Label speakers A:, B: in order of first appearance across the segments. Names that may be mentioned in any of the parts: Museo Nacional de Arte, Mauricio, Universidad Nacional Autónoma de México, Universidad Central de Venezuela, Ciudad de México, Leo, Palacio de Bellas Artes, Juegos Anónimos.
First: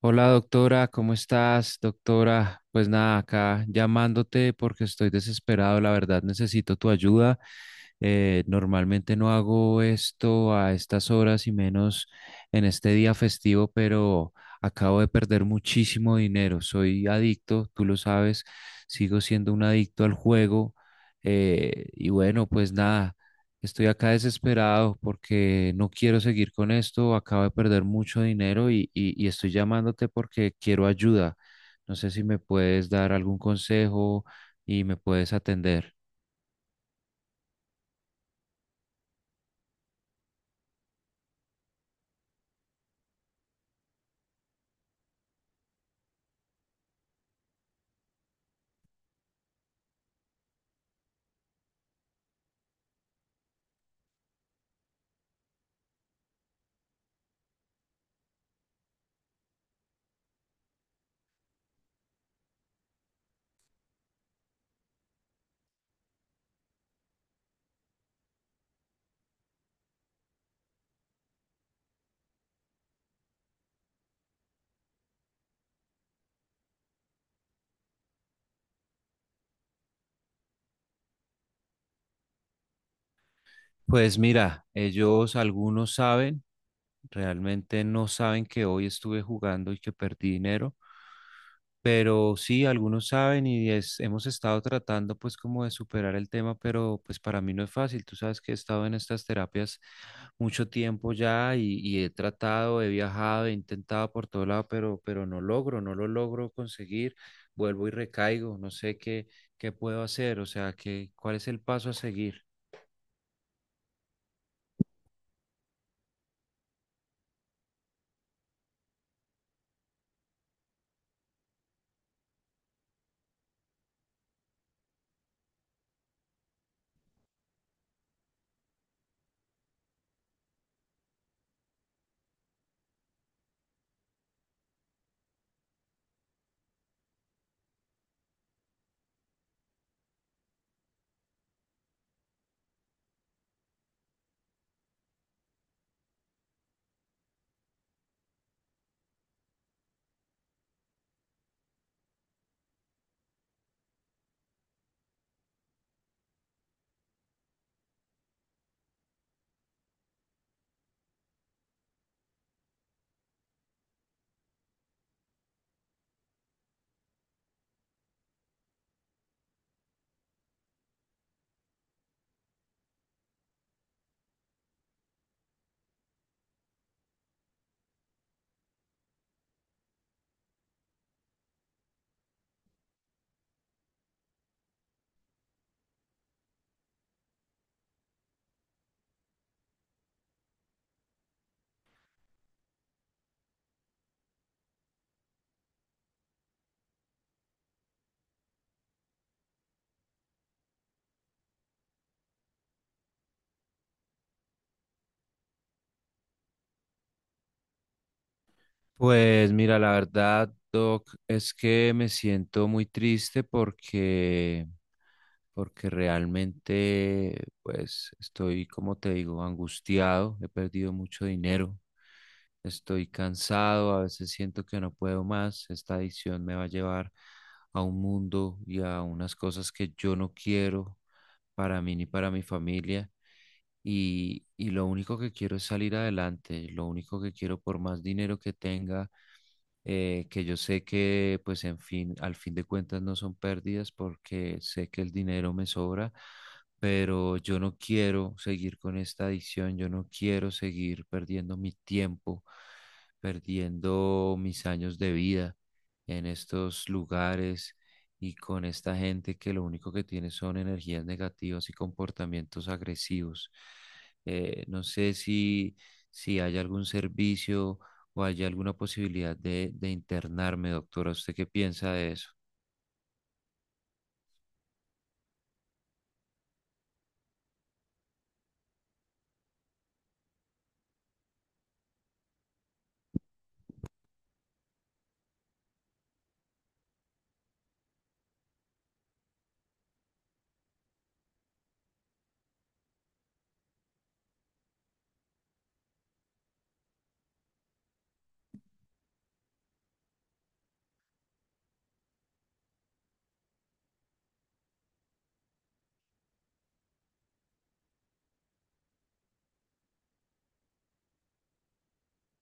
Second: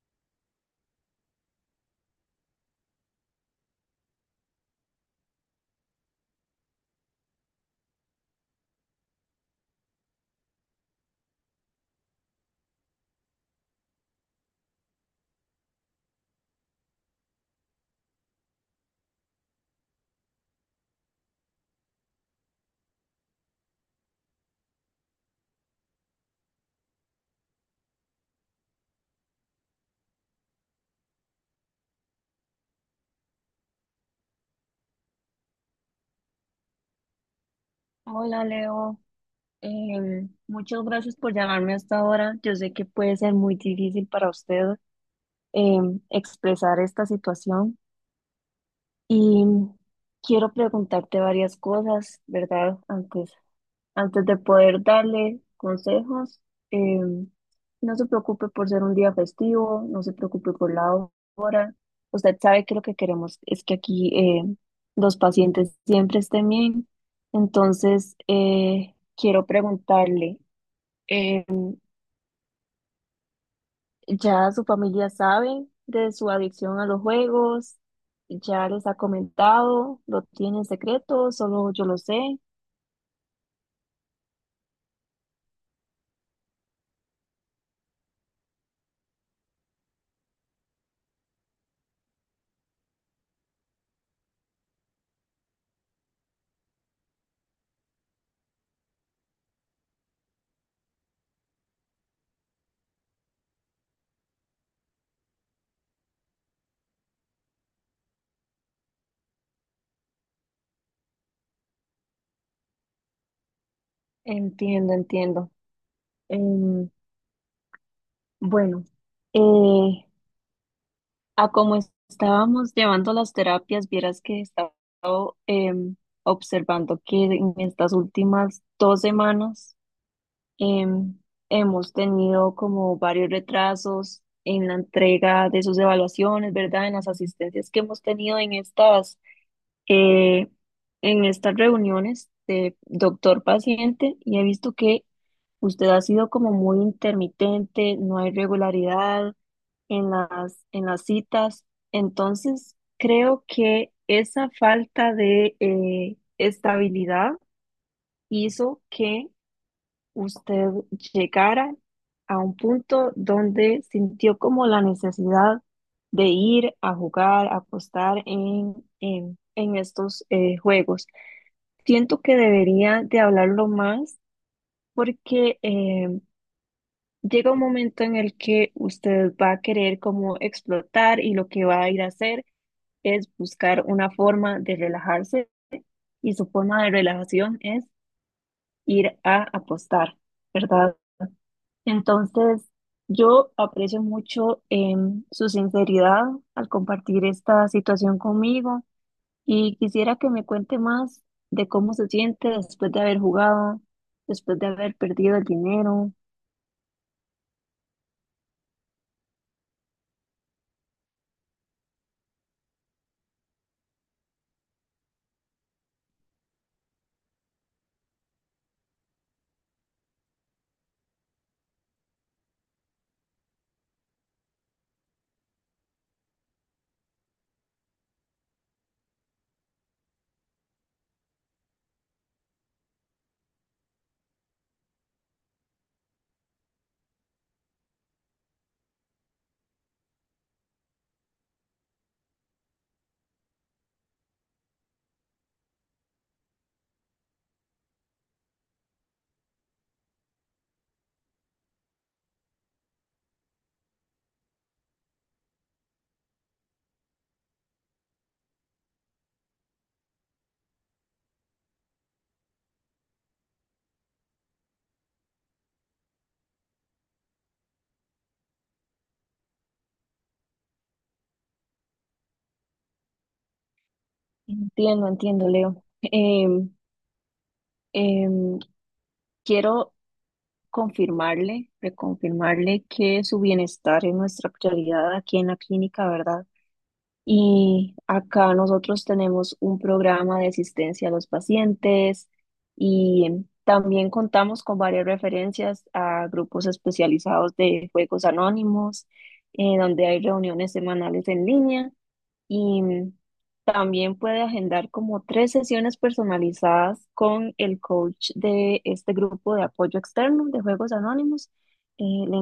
A: Hola doctora, ¿cómo estás? Doctora, pues nada, acá llamándote porque estoy desesperado, la verdad necesito tu ayuda. Normalmente no hago esto a estas horas y menos en este día festivo, pero acabo de perder muchísimo dinero. Soy adicto, tú lo sabes, sigo siendo un adicto al juego. Y bueno, pues nada. Estoy acá desesperado porque no quiero seguir con esto. Acabo de perder mucho dinero y estoy llamándote porque quiero ayuda. No sé si me puedes dar algún consejo y me puedes atender.
B: Hola Leo, muchas gracias por llamarme hasta ahora. Yo sé que puede ser muy difícil para usted expresar esta situación y quiero preguntarte varias cosas, ¿verdad? Antes de poder darle consejos, eh, no se preocupe por ser un día festivo, no se preocupe por la hora. Usted sabe que lo que queremos es que aquí los pacientes siempre estén bien. Entonces, quiero preguntarle, eh, ¿ya su familia sabe de su adicción a los juegos? ¿Ya les ha comentado? ¿Lo tiene en secreto? ¿Solo yo lo sé?
A: Pues mira, ellos algunos saben, realmente no saben que hoy estuve jugando y que perdí dinero. Pero sí, algunos saben y hemos estado tratando pues como de superar el tema, pero pues para mí no es fácil. Tú sabes que he estado en estas terapias mucho tiempo ya y he tratado, he viajado, he intentado por todo lado, pero no logro, no lo logro conseguir. Vuelvo y recaigo, no sé qué, qué puedo hacer, o sea, qué, ¿cuál es el paso a seguir?
B: Entiendo, entiendo. Em, Bueno, eh, a como estábamos llevando las terapias, vieras que he estado observando que en estas últimas 2 semanas em, hemos tenido como varios retrasos en la entrega de sus evaluaciones, ¿verdad? En las asistencias que hemos tenido eh, en estas reuniones de doctor-paciente y he visto que usted ha sido como muy intermitente, no hay regularidad en las citas. Entonces, creo que esa falta de estabilidad hizo que usted llegara a un punto donde sintió como la necesidad de ir a jugar, a apostar en estos juegos. Siento que debería de hablarlo más porque llega un momento en el que usted va a querer como explotar y lo que va a ir a hacer es buscar una forma de relajarse y su forma de relajación es ir a apostar, ¿verdad? Entonces, yo aprecio mucho su sinceridad al compartir esta situación conmigo y quisiera que me cuente más de cómo se siente después de haber jugado, después de haber perdido el dinero.
A: Pues mira, la verdad, Doc, es que me siento muy triste porque... porque realmente, pues, estoy, como te digo, angustiado, he perdido mucho dinero, estoy cansado, a veces siento que no puedo más, esta adicción me va a llevar a un mundo y a unas cosas que yo no quiero para mí ni para mi familia. Y lo único que quiero es salir adelante, lo único que quiero por más dinero que tenga que yo sé que, pues, en fin, al fin de cuentas no son pérdidas porque sé que el dinero me sobra, pero yo no quiero seguir con esta adicción, yo no quiero seguir perdiendo mi tiempo, perdiendo mis años de vida en estos lugares y con esta gente que lo único que tiene son energías negativas y comportamientos agresivos. No sé si, si hay algún servicio o hay alguna posibilidad de internarme, ¿doctora? ¿Usted qué piensa de eso?
B: Entiendo, entiendo, Leo. Em, em, quiero confirmarle, reconfirmarle que su bienestar es nuestra prioridad aquí en la clínica, ¿verdad? Y acá nosotros tenemos un programa de asistencia a los pacientes y también contamos con varias referencias a grupos especializados de juegos anónimos, donde hay reuniones semanales en línea y también puede agendar como 3 sesiones personalizadas con el coach de este grupo de apoyo externo de Juegos Anónimos. Le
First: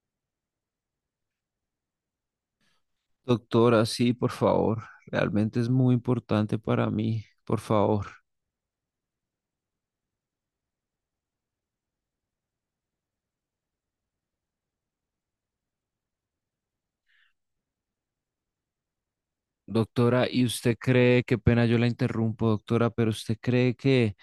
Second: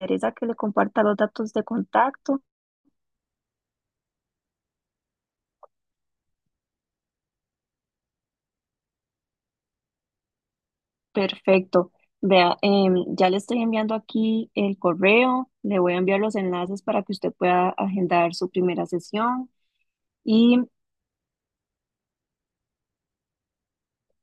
B: interesa que le comparta los datos de contacto.
A: Doctora, sí, por favor. Realmente es muy importante para mí, por favor.
B: Perfecto. Vea, ya le estoy enviando aquí el correo, le voy a enviar los enlaces para que usted pueda agendar su primera sesión.
A: Doctora, ¿y
B: Y
A: usted cree, qué pena yo la interrumpo, doctora, pero usted cree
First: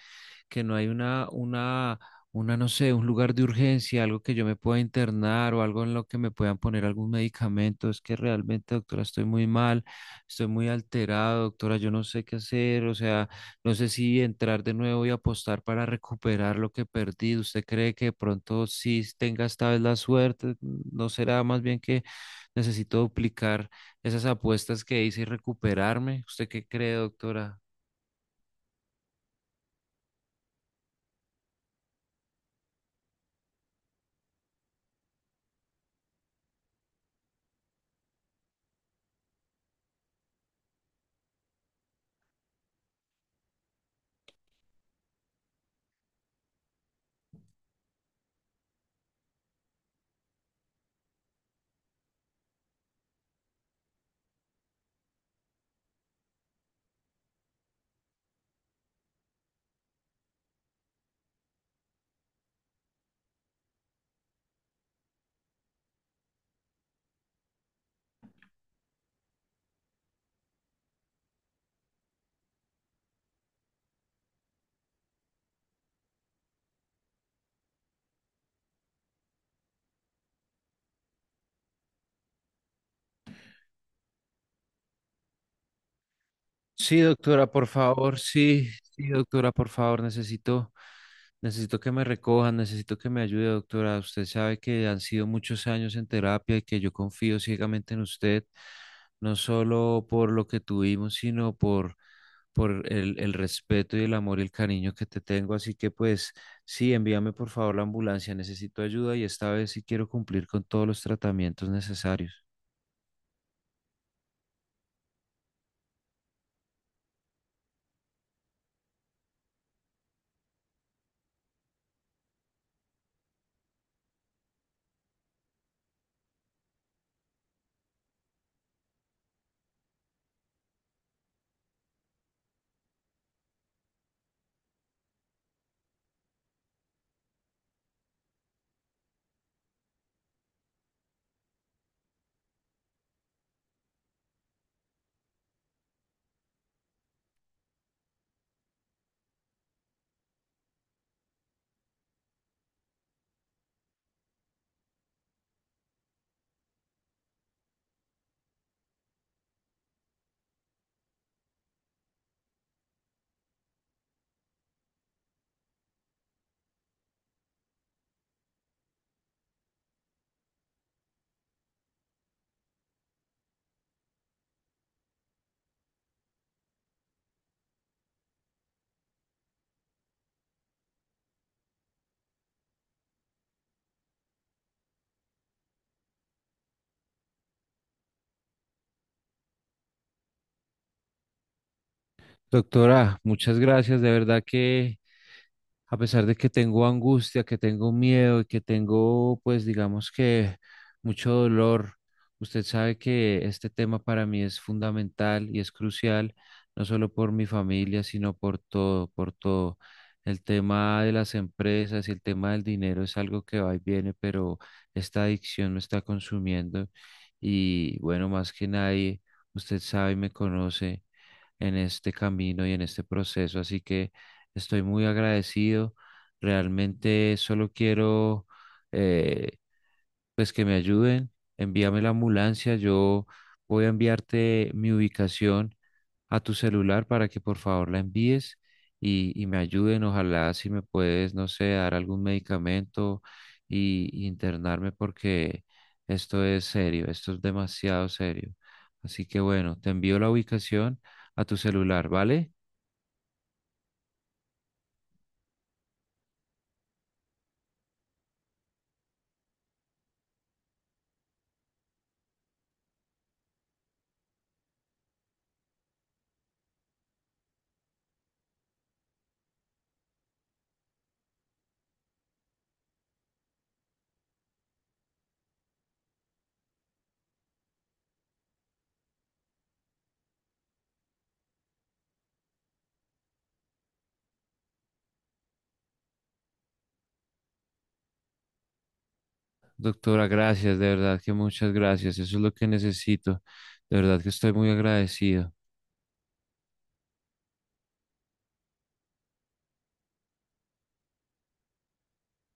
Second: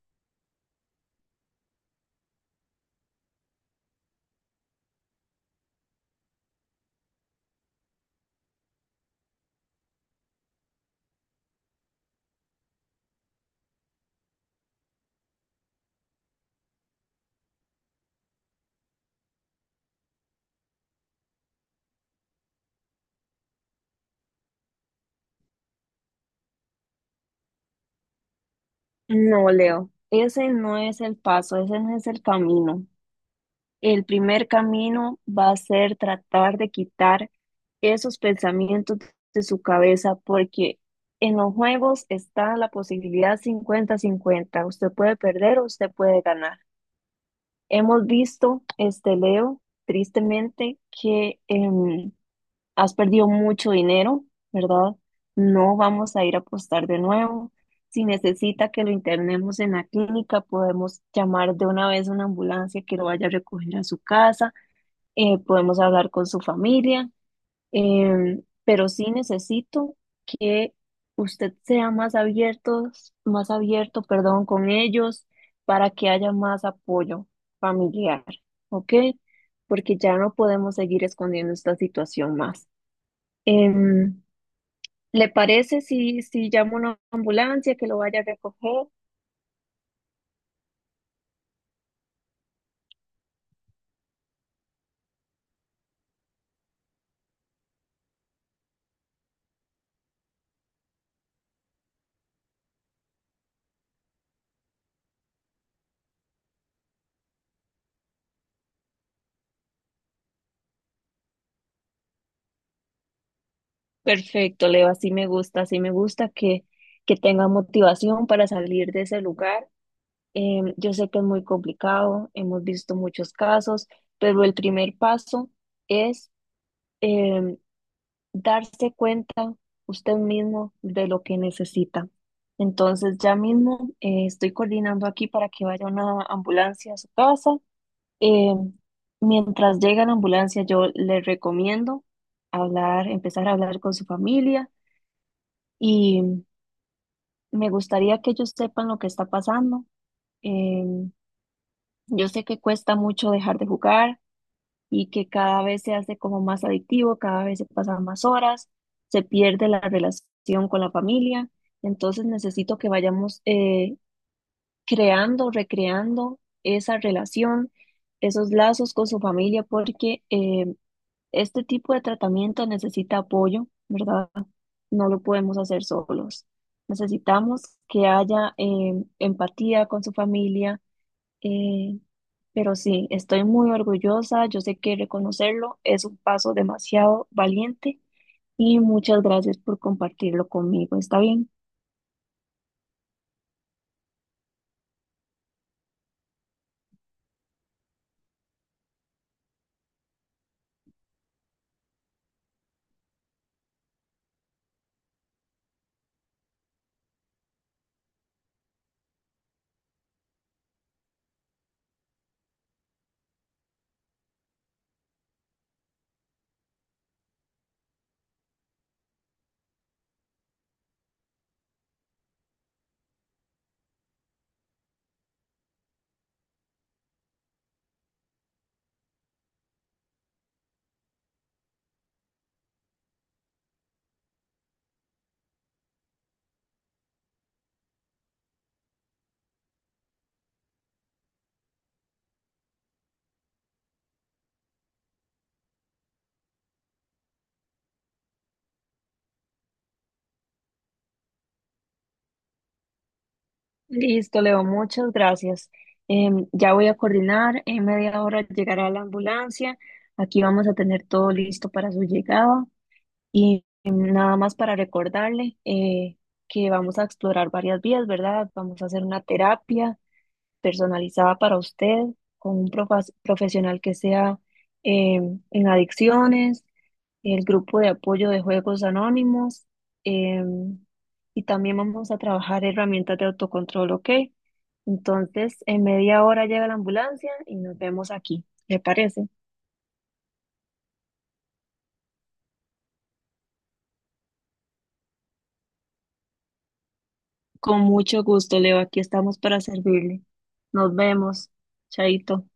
A: que no hay una, no sé, un lugar de urgencia, algo que yo me pueda internar o algo en lo que me puedan poner algún medicamento? Es que realmente, doctora, estoy muy mal, estoy muy alterado, doctora, yo no sé qué hacer, o sea, no sé si entrar de nuevo y apostar para recuperar lo que perdí. ¿Usted cree que de pronto sí tenga esta vez la suerte? ¿No será más bien que necesito duplicar esas apuestas que hice y recuperarme? ¿Usted qué cree, doctora?
B: no, Leo, ese no es el paso, ese no es el camino. El primer camino va a ser tratar de quitar esos pensamientos de su cabeza, porque en los juegos está la posibilidad 50/50. Usted puede perder o usted puede ganar. Hemos visto, este Leo, tristemente, que has perdido mucho dinero, ¿verdad? No vamos a ir a apostar de nuevo. Si necesita que lo internemos en la clínica, podemos llamar de una vez una ambulancia que lo vaya a recoger a su casa, podemos hablar con su familia, pero sí necesito que usted sea más abierto, perdón, con ellos para que haya más apoyo familiar, ¿ok? Porque ya no podemos seguir escondiendo esta situación más. Em, ¿Le parece si, si llamo a
A: Sí,
B: una
A: doctora, por
B: ambulancia que lo
A: favor,
B: vaya a
A: sí,
B: recoger?
A: sí, doctora, por favor, necesito, necesito que me recojan, necesito que me ayude, doctora. Usted sabe que han sido muchos años en terapia y que yo confío ciegamente en usted, no solo por lo que tuvimos, sino por, el respeto y el amor y el cariño que te tengo. Así que pues sí, envíame por favor la ambulancia, necesito ayuda y esta vez sí quiero cumplir con todos los tratamientos necesarios.
B: Perfecto, Leo, así me gusta que tenga motivación para salir de ese lugar. Yo sé que es muy complicado, hemos visto muchos casos, pero el primer paso es em, darse cuenta usted mismo de lo que necesita. Entonces, ya mismo estoy coordinando aquí para que vaya una ambulancia a su casa. Em, mientras llega la ambulancia, yo le recomiendo hablar, empezar a hablar con su familia y me gustaría que ellos sepan lo que está pasando. Em, Yo sé que cuesta mucho dejar de jugar y que cada vez se hace como más adictivo, cada vez se pasan más horas, se pierde la relación con la familia. Entonces necesito que vayamos creando, recreando esa relación, esos lazos con su familia, porque este tipo de tratamiento necesita apoyo, ¿verdad? No lo podemos hacer solos. Necesitamos que haya empatía con su familia, eh, pero sí, estoy muy orgullosa, yo sé que reconocerlo es un paso demasiado valiente y muchas gracias por compartirlo conmigo, ¿está bien?
A: Doctora, muchas gracias. De verdad que a pesar de que tengo angustia, que tengo miedo y que tengo, pues digamos que mucho dolor, usted sabe que este tema para mí es fundamental y es crucial, no solo por mi familia, sino por todo, por todo. El tema de las empresas y el tema del dinero es algo que va y viene, pero esta adicción me está consumiendo y bueno, más que nadie, usted sabe y me conoce en este camino y en este proceso. Así que estoy muy agradecido. Realmente solo quiero eh, pues que me ayuden. Envíame la ambulancia. Yo voy a enviarte mi ubicación a tu celular para que por favor la envíes y me ayuden. Ojalá si me puedes, no sé, dar algún medicamento y internarme porque esto es serio, esto es demasiado serio. Así que bueno, te envío la ubicación a tu celular, ¿vale?
B: Listo, Leo, muchas gracias. Ya voy a coordinar, en media hora llegará la ambulancia, aquí vamos a tener todo listo para su llegada y nada más para recordarle que vamos a explorar varias vías, ¿verdad? Vamos a hacer una terapia personalizada para usted, con un profesional que sea eh, en adicciones, el grupo de apoyo de juegos anónimos, eh, y también vamos a trabajar herramientas de autocontrol, ¿ok? Entonces, en media hora llega la ambulancia y nos vemos aquí, ¿le parece?
A: Doctora, gracias, de verdad que muchas gracias. Eso es lo que necesito. De verdad que estoy muy agradecido.
B: Con mucho gusto, Leo, aquí estamos para servirle. Nos vemos, Chaito.